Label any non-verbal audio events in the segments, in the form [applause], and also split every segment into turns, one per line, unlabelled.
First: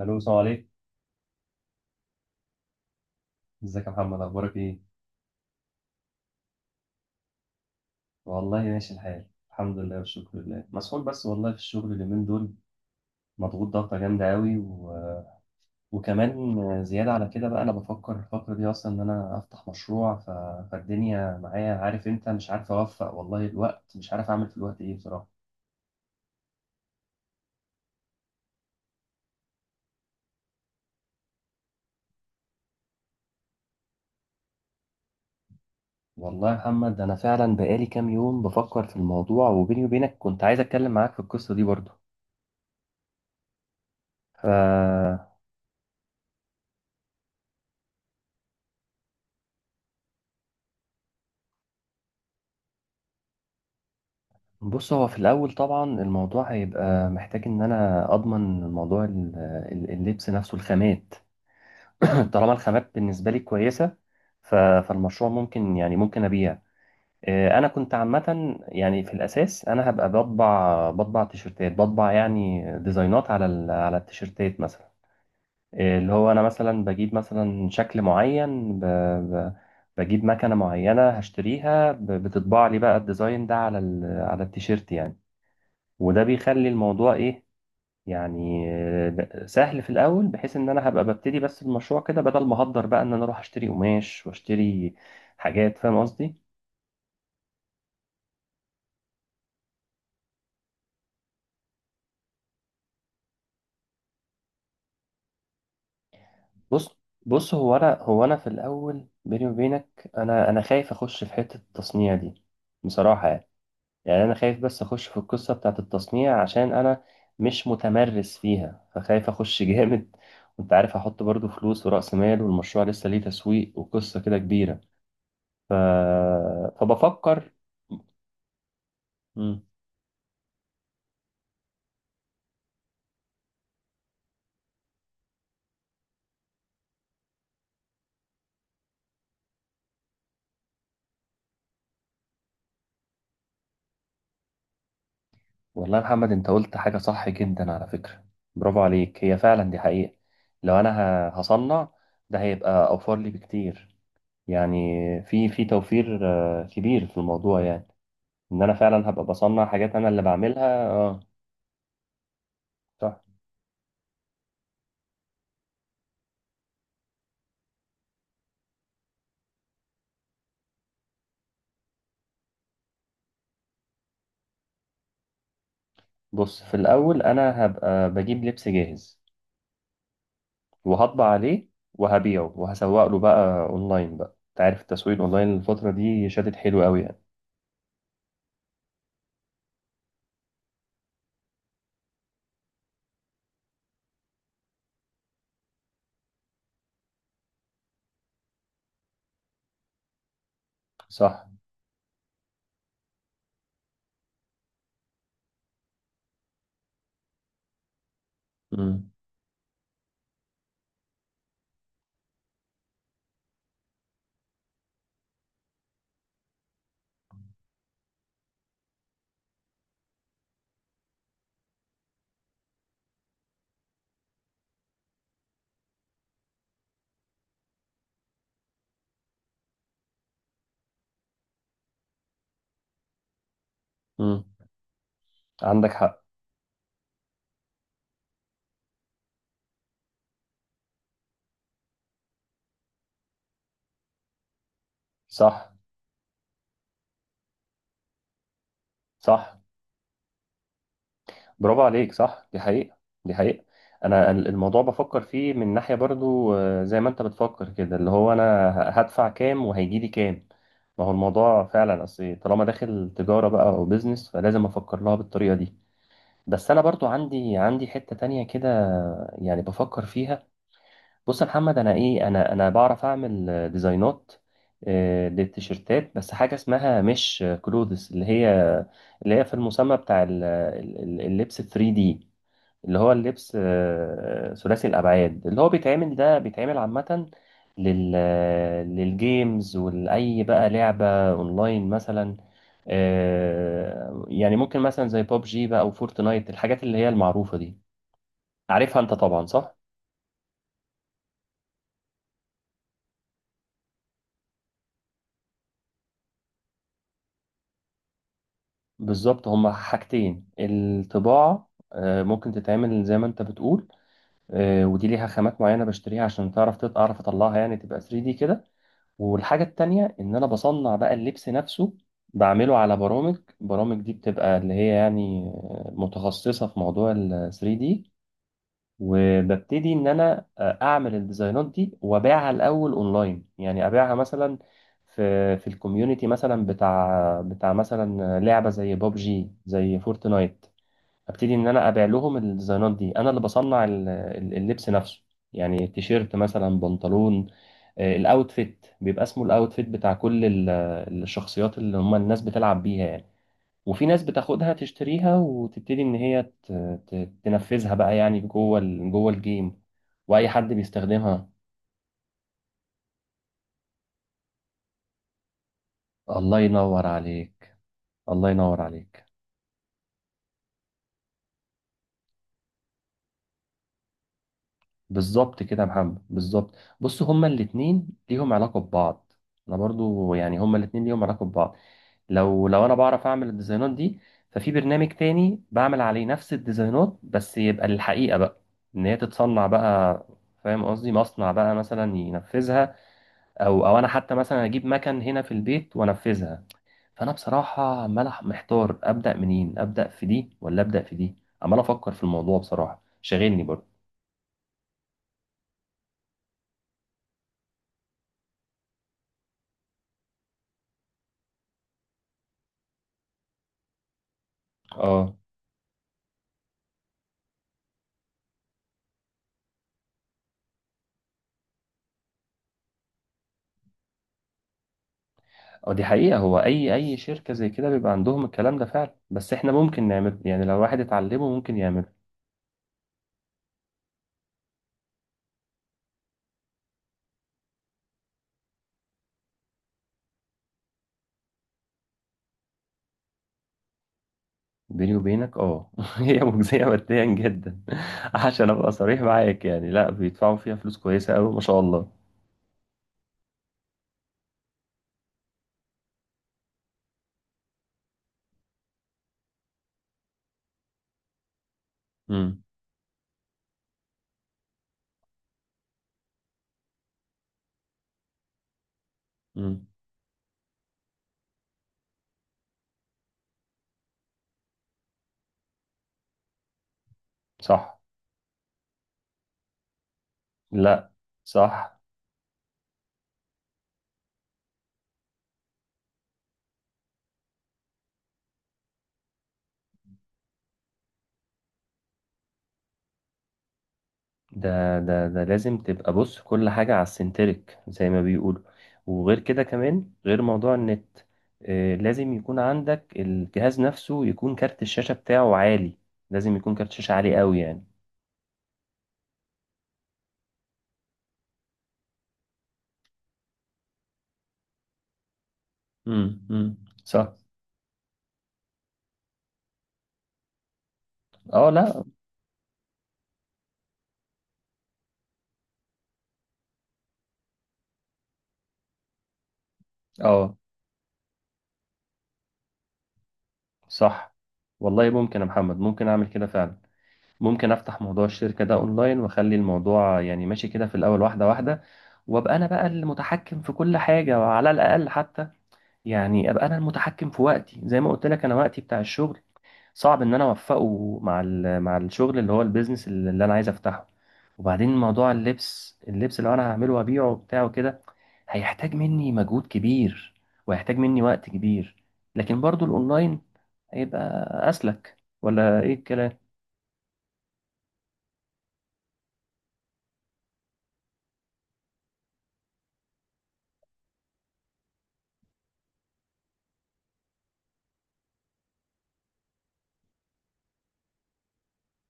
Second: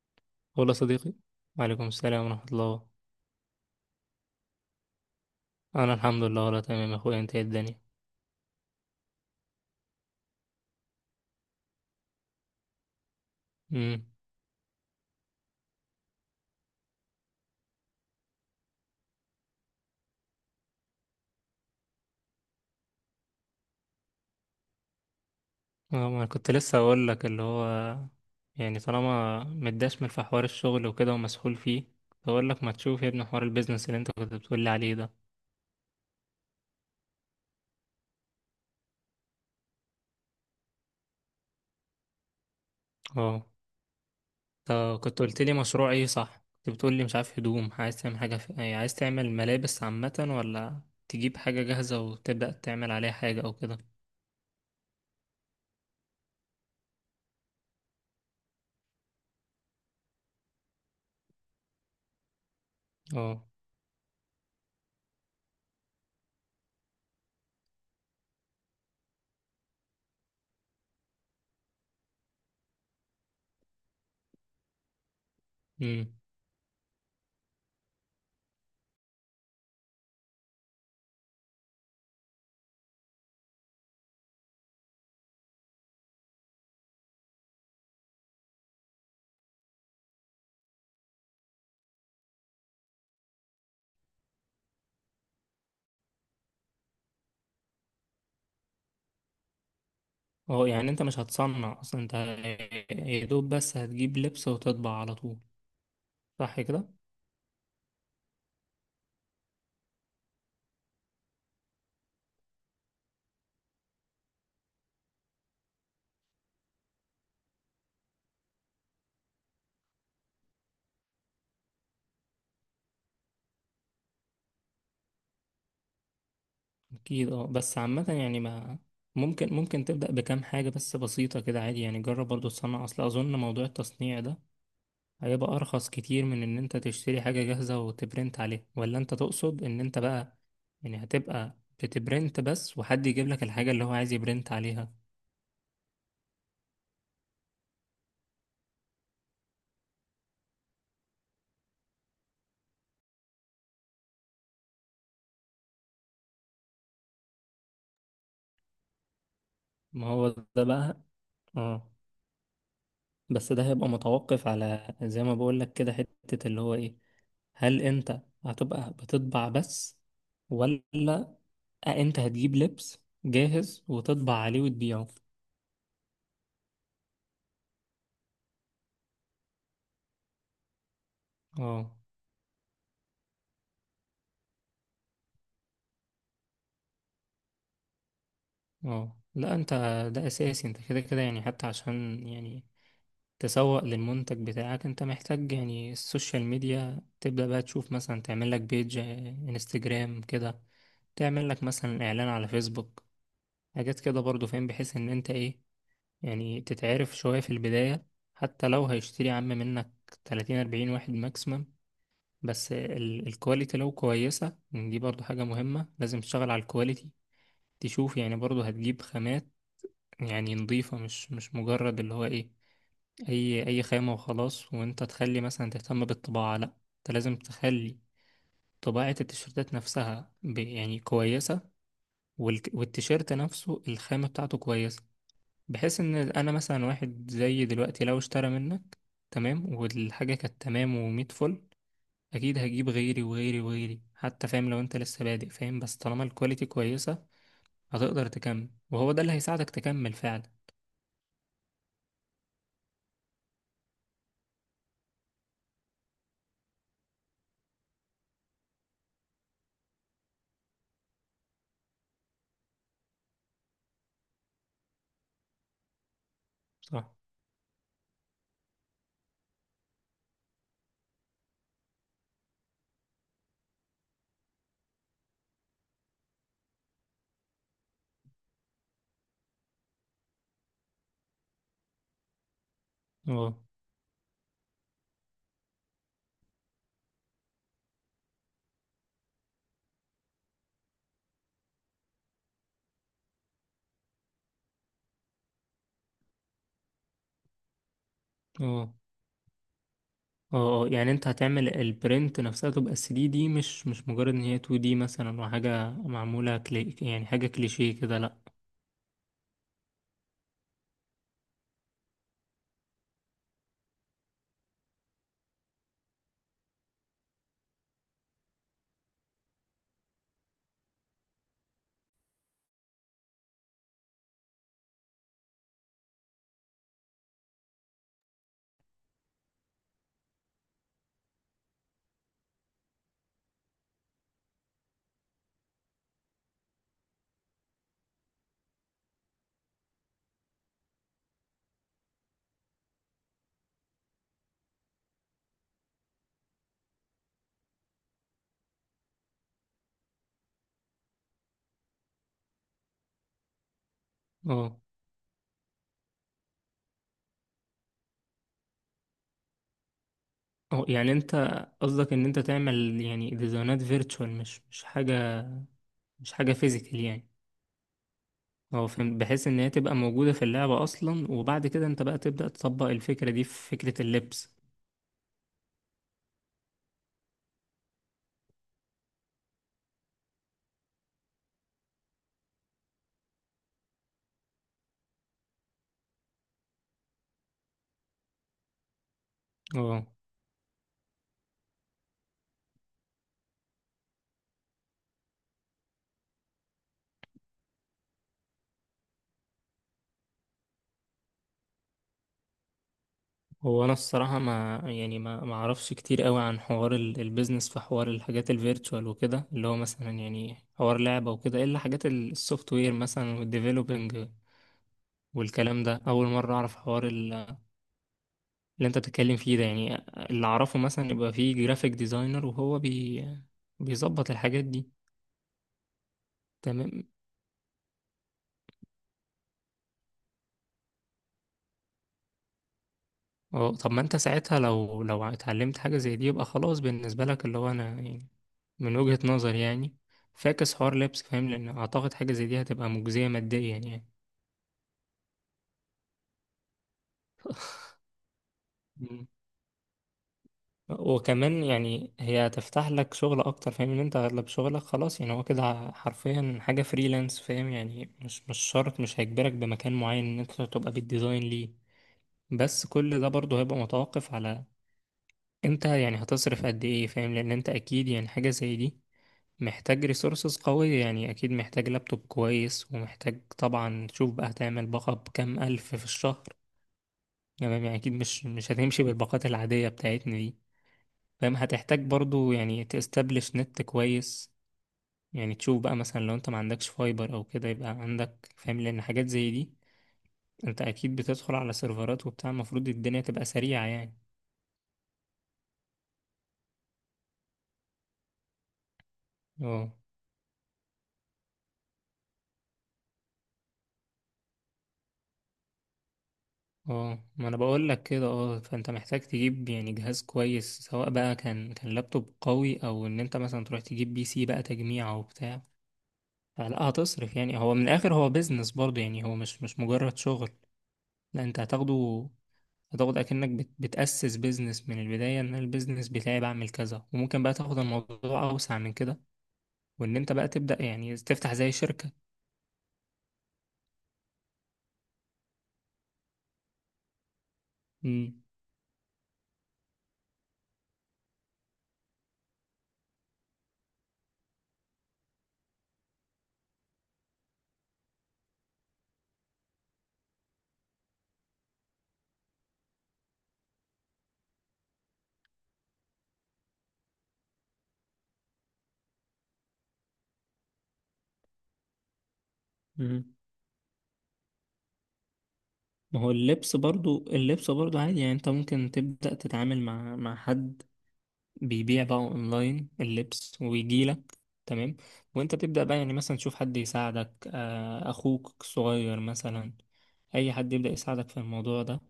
الو، السلام عليكم.
ولا صديقي. وعليكم السلام ورحمة الله.
ازيك يا محمد، اخبارك ايه؟
أنا الحمد لله، ولا تمام يا أخويا، أنت إيه الدنيا؟
والله ماشي الحال، الحمد لله والشكر لله، مسحول بس والله في الشغل اليومين دول، مضغوط ضغطه
امم.
جامده قوي. وكمان زياده على كده بقى انا بفكر الفتره دي اصلا ان انا افتح مشروع. فالدنيا معايا، عارف انت، مش عارف اوفق والله، الوقت مش عارف اعمل في الوقت ايه بصراحه.
اه، ما أنا كنت لسه أقول لك اللي هو، يعني طالما متدشمل في حوار الشغل وكده ومسحول فيه، كنت أقول لك ما تشوف يا ابني حوار البيزنس اللي أنت كنت بتقول لي عليه ده.
والله يا محمد انا فعلا بقالي كام يوم بفكر في الموضوع، وبيني وبينك كنت عايز اتكلم معاك في القصه دي برضه
اه، طب
ف
كنت قلت لي مشروع إيه؟ صح كنت بتقول لي مش عارف هدوم، عايز تعمل حاجة في، يعني عايز تعمل ملابس عامة ولا تجيب حاجة جاهزة وتبدأ تعمل عليها حاجة أو كده؟
بص، هو في الأول طبعا الموضوع هيبقى محتاج إن أنا أضمن موضوع اللبس نفسه، الخامات. [clears throat] طالما الخامات بالنسبة لي
اه.
كويسة، فالمشروع ممكن، يعني ممكن أبيع. أنا كنت عامة يعني في الأساس أنا هبقى بطبع تيشرتات، بطبع يعني ديزاينات على على التيشرتات مثلا. اللي
امم.
هو أنا مثلا بجيب مثلا شكل معين، بجيب مكنة معينة هشتريها، بتطبع لي بقى الديزاين ده على على التيشيرت يعني. وده بيخلي الموضوع ايه، يعني سهل في الاول، بحيث ان انا هبقى ببتدي بس المشروع كده، بدل ما هقدر بقى ان انا اروح اشتري قماش واشتري حاجات، فاهم قصدي.
اه، يعني انت مش هتصنع اصلا انت، يا دوب بس هتجيب لبس وتطبع على طول، صح كده؟
بص بص، هو انا في الاول بيني وبينك، انا خايف اخش في حتة التصنيع دي بصراحة، يعني يعني انا خايف بس اخش في القصة بتاعت التصنيع عشان انا مش متمرس فيها، فخايف اخش [laughs] جامد. وانت عارف، احط برضو فلوس ورأس مال والمشروع لسه ليه تسويق وقصة كده كبيرة ف...
اكيد. اه،
فبفكر.
بس عامة يعني، ما ممكن
مم.
ممكن تبدأ بكام حاجة بس بسيطة كده عادي، يعني جرب برضو تصنع، اصل اظن موضوع التصنيع ده هيبقى ارخص كتير من ان انت تشتري حاجة جاهزة وتبرنت عليها، ولا انت تقصد ان انت بقى يعني هتبقى بتبرنت بس وحد يجيب لك الحاجة اللي هو عايز يبرنت عليها؟
والله يا محمد، انت قلت حاجة صح جدا على فكرة، برافو عليك، هي فعلا دي حقيقة. لو انا هصنع، ده هيبقى اوفر لي بكتير، يعني في توفير كبير في الموضوع، يعني ان انا فعلا هبقى بصنع حاجات
ما
انا اللي
هو ده
بعملها.
بقى.
اه،
اه،
صح.
بس ده هيبقى متوقف على زي ما بقول لك كده، حتة اللي هو ايه، هل انت هتبقى بتطبع بس، ولا انت هتجيب لبس جاهز وتطبع عليه وتبيعه؟
بص، في الاول انا هبقى بجيب لبس جاهز وهطبع عليه
اه.
وهبيعه، وهسوق له بقى اونلاين. بقى انت عارف، التسويق اونلاين الفترة دي شادد حلو قوي يعني.
اه، لا انت، ده اساسي انت كده كده، يعني حتى عشان يعني تسوق للمنتج بتاعك، انت محتاج يعني السوشيال ميديا، تبدأ بقى تشوف مثلا تعمل لك بيج انستجرام كده،
صح.
تعمل لك مثلا اعلان على فيسبوك، حاجات كده برضو فاهم، بحيث ان انت ايه يعني تتعرف شوية في البداية، حتى لو هيشتري يا عم منك 30 40 واحد ماكسيمم. بس الكواليتي لو كويسة دي برضو حاجة مهمة، لازم تشتغل على الكواليتي. تشوف يعني برضو هتجيب خامات يعني نظيفة، مش مجرد اللي هو ايه، اي خامة وخلاص، وانت تخلي مثلا تهتم بالطباعة، لا، انت لازم تخلي طباعة التيشيرتات نفسها يعني كويسة، والتيشيرت نفسه الخامة
امم،
بتاعته كويسة.
عندك
بحيث ان
حق.
انا مثلا واحد زي دلوقتي لو اشترى منك، تمام، والحاجة كانت تمام ومية فل، اكيد هجيب غيري وغيري وغيري حتى. فاهم، لو انت لسه بادئ،
صح،
فاهم، بس طالما الكواليتي كويسة هتقدر تكمل، وهو ده اللي
صح.
هيساعدك تكمل فعلا.
برافو عليك، صح، دي حقيقة، دي حقيقة. أنا الموضوع بفكر فيه من ناحية برضو، زي ما أنت بتفكر كده، اللي هو أنا هدفع كام وهيجي لي كام. ما هو الموضوع فعلا، أصل طالما داخل تجارة بقى أو بيزنس، فلازم أفكر لها بالطريقة دي. بس أنا برضو
صح.
عندي حتة تانية كده يعني بفكر فيها. بص يا محمد، انا ايه، انا بعرف اعمل ديزاينات للتيشيرتات، بس حاجه اسمها مش كلوثس، اللي هي في المسمى بتاع اللبس 3 دي، اللي هو اللبس
اه.
ثلاثي الابعاد اللي هو بيتعمل. ده بيتعمل عامه لل للجيمز، ولاي بقى لعبه اونلاين مثلا. يعني ممكن مثلا زي بوب جي بقى او فورتنايت، الحاجات اللي هي المعروفه دي،
اه.
عارفها انت طبعا، صح.
اه. آه. يعني انت هتعمل البرنت نفسها تبقى 3D، مش مجرد ان هي 2D مثلا وحاجة معمولة كلي، يعني حاجة كليشيه كده، لا.
بالظبط، هما حاجتين: الطباعة ممكن تتعمل زي ما انت بتقول، ودي ليها خامات معينة بشتريها عشان تعرف اعرف اطلعها، يعني تبقى 3D كده. والحاجة التانية ان انا بصنع بقى اللبس نفسه، بعمله على برامج. برامج دي بتبقى اللي هي يعني متخصصة في موضوع ال 3D. وببتدي ان انا اعمل الديزاينات دي وابيعها الاول اونلاين. يعني ابيعها مثلا في الكوميونتي، مثلا بتاع مثلا لعبه زي بابجي، زي فورتنايت. ابتدي ان انا ابيع لهم الديزاينات دي، انا اللي بصنع اللبس نفسه، يعني تيشيرت مثلا، بنطلون. الاوتفيت بيبقى اسمه الاوتفيت بتاع كل الشخصيات اللي هم الناس بتلعب بيها يعني. وفي ناس بتاخدها
اه.
تشتريها وتبتدي ان هي تنفذها بقى، يعني جوه جوه الجيم، واي حد
اه، يعني انت
بيستخدمها.
قصدك ان انت تعمل يعني ديزاينات فيرتشوال، مش حاجة، مش حاجة
الله
فيزيكال
ينور
يعني.
عليك، الله ينور
هو فهم
عليك.
بحيث ان هي تبقى موجودة في اللعبة اصلا، وبعد كده انت بقى تبدأ تطبق الفكرة دي في فكرة اللبس.
بالظبط كده يا محمد، بالظبط. بص، هما الاتنين ليهم علاقة ببعض، انا برضو يعني هما الاتنين ليهم علاقة ببعض. لو انا بعرف اعمل الديزاينات دي، ففي برنامج تاني بعمل عليه نفس الديزاينات بس يبقى للحقيقة بقى، ان هي تتصنع
اه.
بقى، فاهم قصدي، مصنع بقى مثلا ينفذها، او انا حتى مثلا اجيب مكن هنا في البيت وانفذها. فانا بصراحه عمال محتار ابدا منين، ابدا في دي ولا ابدا في دي، عمال افكر في الموضوع بصراحه، شاغلني
هو
برضه.
انا الصراحة، ما يعني ما اعرفش كتير قوي عن حوار البيزنس، في حوار الحاجات الفيرتشوال وكده، اللي هو مثلا يعني حوار لعبة وكده، الا حاجات السوفت وير مثلا والديفلوبينج
اه.
والكلام ده اول مرة اعرف حوار اللي انت بتتكلم فيه ده يعني. اللي اعرفه مثلا يبقى فيه جرافيك ديزاينر، وهو بيظبط الحاجات دي.
اه، دي حقيقه، هو اي
تمام.
اي شركه زي كده بيبقى عندهم الكلام ده فعلا، بس احنا ممكن نعمل، يعني لو واحد اتعلمه ممكن يعمله.
اه، طب ما انت ساعتها لو اتعلمت حاجة زي دي يبقى خلاص بالنسبة لك، اللي هو انا يعني من وجهة نظري يعني، فاكس حوار لبس فاهم، لان اعتقد حاجة زي دي هتبقى مجزية ماديا يعني.
بيني وبينك اه، [laughs] هي مجزيه ماديا جدا. [laughs] عشان ابقى صريح
مم.
معاك يعني، لا، بيدفعوا فيها
[laughs]
فلوس كويسه قوي، ما
وكمان
شاء الله.
يعني هي هتفتح لك شغل اكتر، فاهم ان انت اغلب شغلك خلاص، يعني هو كده حرفيا حاجة فريلانس، فاهم يعني مش شرط، مش هيجبرك بمكان معين ان انت تبقى بالديزاين ليه.
امم،
بس كل ده برضه هيبقى متوقف على انت يعني هتصرف قد ايه، فاهم، لان انت اكيد يعني حاجة زي دي
امم.
محتاج ريسورسز قوية يعني، أكيد محتاج لابتوب كويس، ومحتاج طبعا تشوف بقى هتعمل باقة بكام ألف في الشهر، يعني
صح.
أكيد مش هتمشي بالباقات العادية بتاعتنا دي.
لا،
فاهم،
صح.
هتحتاج برضو يعني تستبلش نت كويس، يعني تشوف بقى مثلا لو أنت ما عندكش فايبر أو كده يبقى عندك، فاهم، لأن حاجات زي دي أنت أكيد بتدخل على سيرفرات وبتاع، المفروض الدنيا تبقى سريعة يعني.
ده لازم تبقى، بص، كل حاجة على السنتريك زي ما بيقولوا. وغير كده،
اه.
كمان غير موضوع النت، لازم يكون عندك الجهاز نفسه، يكون كارت الشاشة بتاعه عالي، لازم يكون كارت شاشة
اه،
عالي
ما انا
قوي يعني.
بقول لك كده. اه، فانت محتاج تجيب يعني جهاز كويس، سواء بقى كان لابتوب قوي، او ان انت مثلا تروح تجيب بي سي بقى تجميع او بتاع.
امم، امم.
فلا
صح.
هتصرف يعني، هو من الاخر هو بيزنس برضه يعني، هو مش مجرد شغل. لا، انت
اه، لا،
هتاخد اكنك بتأسس بيزنس من البداية، ان البيزنس بتاعي بعمل كذا، وممكن بقى تاخد الموضوع اوسع من كده، وان انت بقى
اه،
تبدأ يعني تفتح زي شركة.
صح. والله ممكن يا محمد، ممكن اعمل كده فعلا. ممكن افتح موضوع
امم.
الشركة ده اونلاين، واخلي الموضوع يعني ماشي كده في الاول واحدة واحدة، وابقى انا بقى المتحكم في كل حاجة، وعلى الاقل حتى يعني ابقى انا المتحكم في وقتي. زي ما قلت لك، انا وقتي بتاع الشغل صعب ان انا اوفقه مع مع الشغل اللي هو البيزنس اللي انا عايز افتحه. وبعدين موضوع اللبس، اللبس اللي انا هعمله وابيعه بتاعه كده هيحتاج مني مجهود كبير، وهيحتاج مني وقت كبير. لكن برضو
امم.
الاونلاين هيبقى اسلك، ولا ايه
ما هو
الكلام؟
اللبس برضو، اللبس برضو عادي يعني، انت ممكن تبدأ تتعامل مع حد بيبيع بقى اونلاين اللبس ويجيلك، تمام، وانت تبدأ بقى يعني مثلا تشوف حد يساعدك، اخوك الصغير مثلا، اي حد يبدأ يساعدك في الموضوع ده،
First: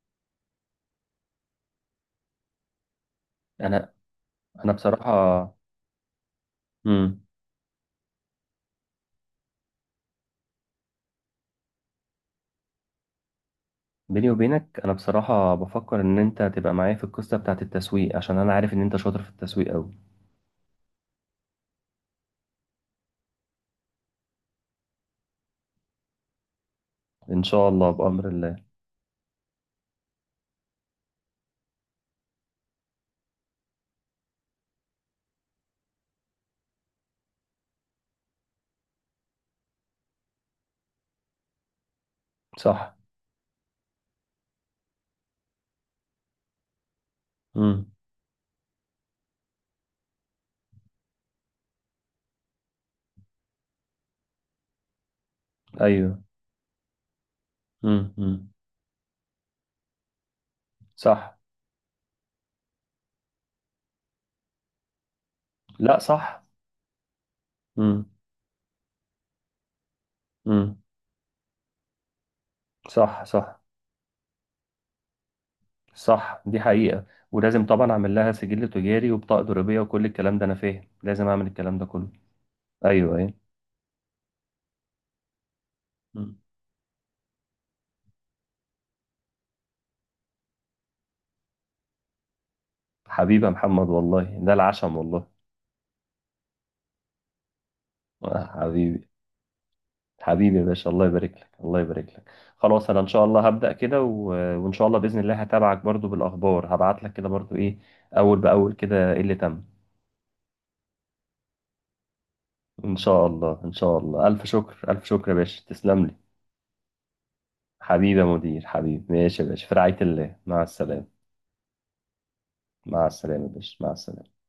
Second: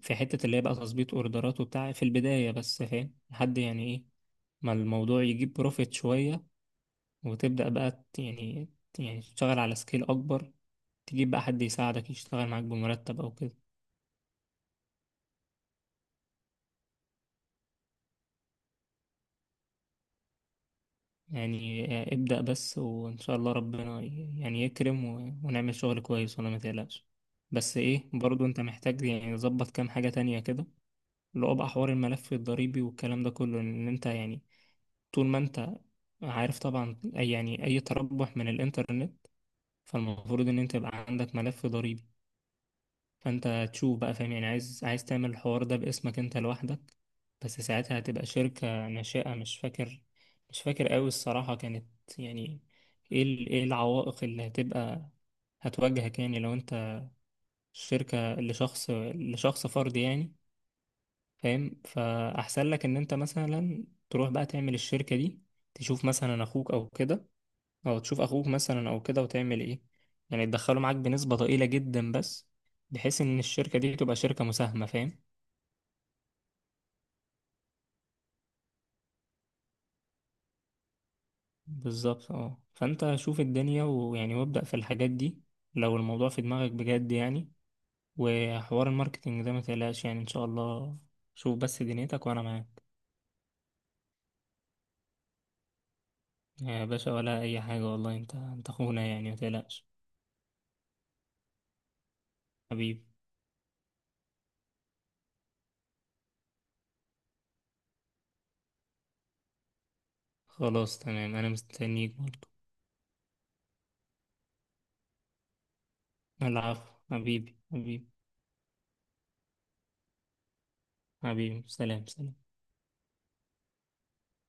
في حتة اللي هي بقى تظبيط اوردرات وبتاع في البداية بس، فاهم لحد يعني
انا
ايه،
انا
ما الموضوع يجيب
بصراحة،
بروفيت شوية،
امم،
وتبدأ بقى يعني تشتغل على سكيل اكبر، تجيب بقى حد يساعدك يشتغل معاك بمرتب او كده.
بيني وبينك انا بصراحة بفكر ان انت تبقى معايا في القصة بتاعت التسويق، عشان انا عارف ان انت شاطر في التسويق قوي.
يعني ابدأ بس وإن شاء الله ربنا يعني يكرم ونعمل شغل كويس، ولا ما تقلقش.
ان شاء
بس
الله
إيه،
بأمر
برضو
الله.
أنت محتاج يعني تظبط كام حاجة تانية كده، اللي هو بقى حوار الملف الضريبي والكلام ده كله، إن أنت يعني طول ما أنت عارف طبعا، أي تربح من الإنترنت فالمفروض إن أنت يبقى عندك ملف ضريبي.
صح.
فانت تشوف بقى، فاهم يعني عايز تعمل الحوار ده باسمك انت لوحدك، بس
امم.
ساعتها هتبقى شركة ناشئة، مش فاكر قوي الصراحة، كانت يعني ايه ايه العوائق اللي هتبقى
ايوه.
هتواجهك يعني لو انت
امم،
شركة
امم.
لشخص فرد يعني.
صح.
فاهم، فأحسن لك ان انت مثلا تروح بقى تعمل الشركة دي،
لا،
تشوف مثلا
صح.
اخوك او كده، او
امم،
تشوف اخوك مثلا او كده، وتعمل ايه، يعني تدخله
امم.
معاك بنسبة ضئيلة جدا بس، بحيث
صح،
ان
صح.
الشركة دي تبقى شركة مساهمة، فاهم.
صح، دي حقيقة. ولازم طبعا اعمل لها سجل تجاري وبطاقة ضريبية وكل الكلام ده، انا فاهم لازم اعمل الكلام ده كله.
بالظبط، اه، فانت
ايوه، ايوه.
شوف الدنيا ويعني وابدأ في الحاجات دي، لو الموضوع
مم.
في دماغك بجد يعني. وحوار الماركتينج ده ما تقلقش يعني، ان شاء الله، شوف بس دنيتك وانا معاك.
حبيبي يا محمد، والله ده العشم والله.
يا باشا، ولا اي حاجة، والله انت انت اخونا
حبيبي،
يعني ما تقلقش.
حبيبي يا باشا، الله يبارك لك، الله يبارك لك. خلاص، انا
حبيبي.
ان شاء الله هبدأ كده. وان شاء الله بإذن الله هتابعك برضو بالاخبار، هبعت لك كده برضو ايه اول باول كده، ايه اللي تم.
خلاص تمام، انا مستنيك برضه.
إن شاء الله، إن شاء الله. ألف شكر، ألف شكر يا باشا، تسلم لي.
العفو حبيبي. حبيبي.
حبيبي يا مدير، حبيبي، ماشي يا باشا، في رعاية الله، مع السلامة.
حبيبي. سلام سلام.
مع السلامة يا باشا، مع السلامة.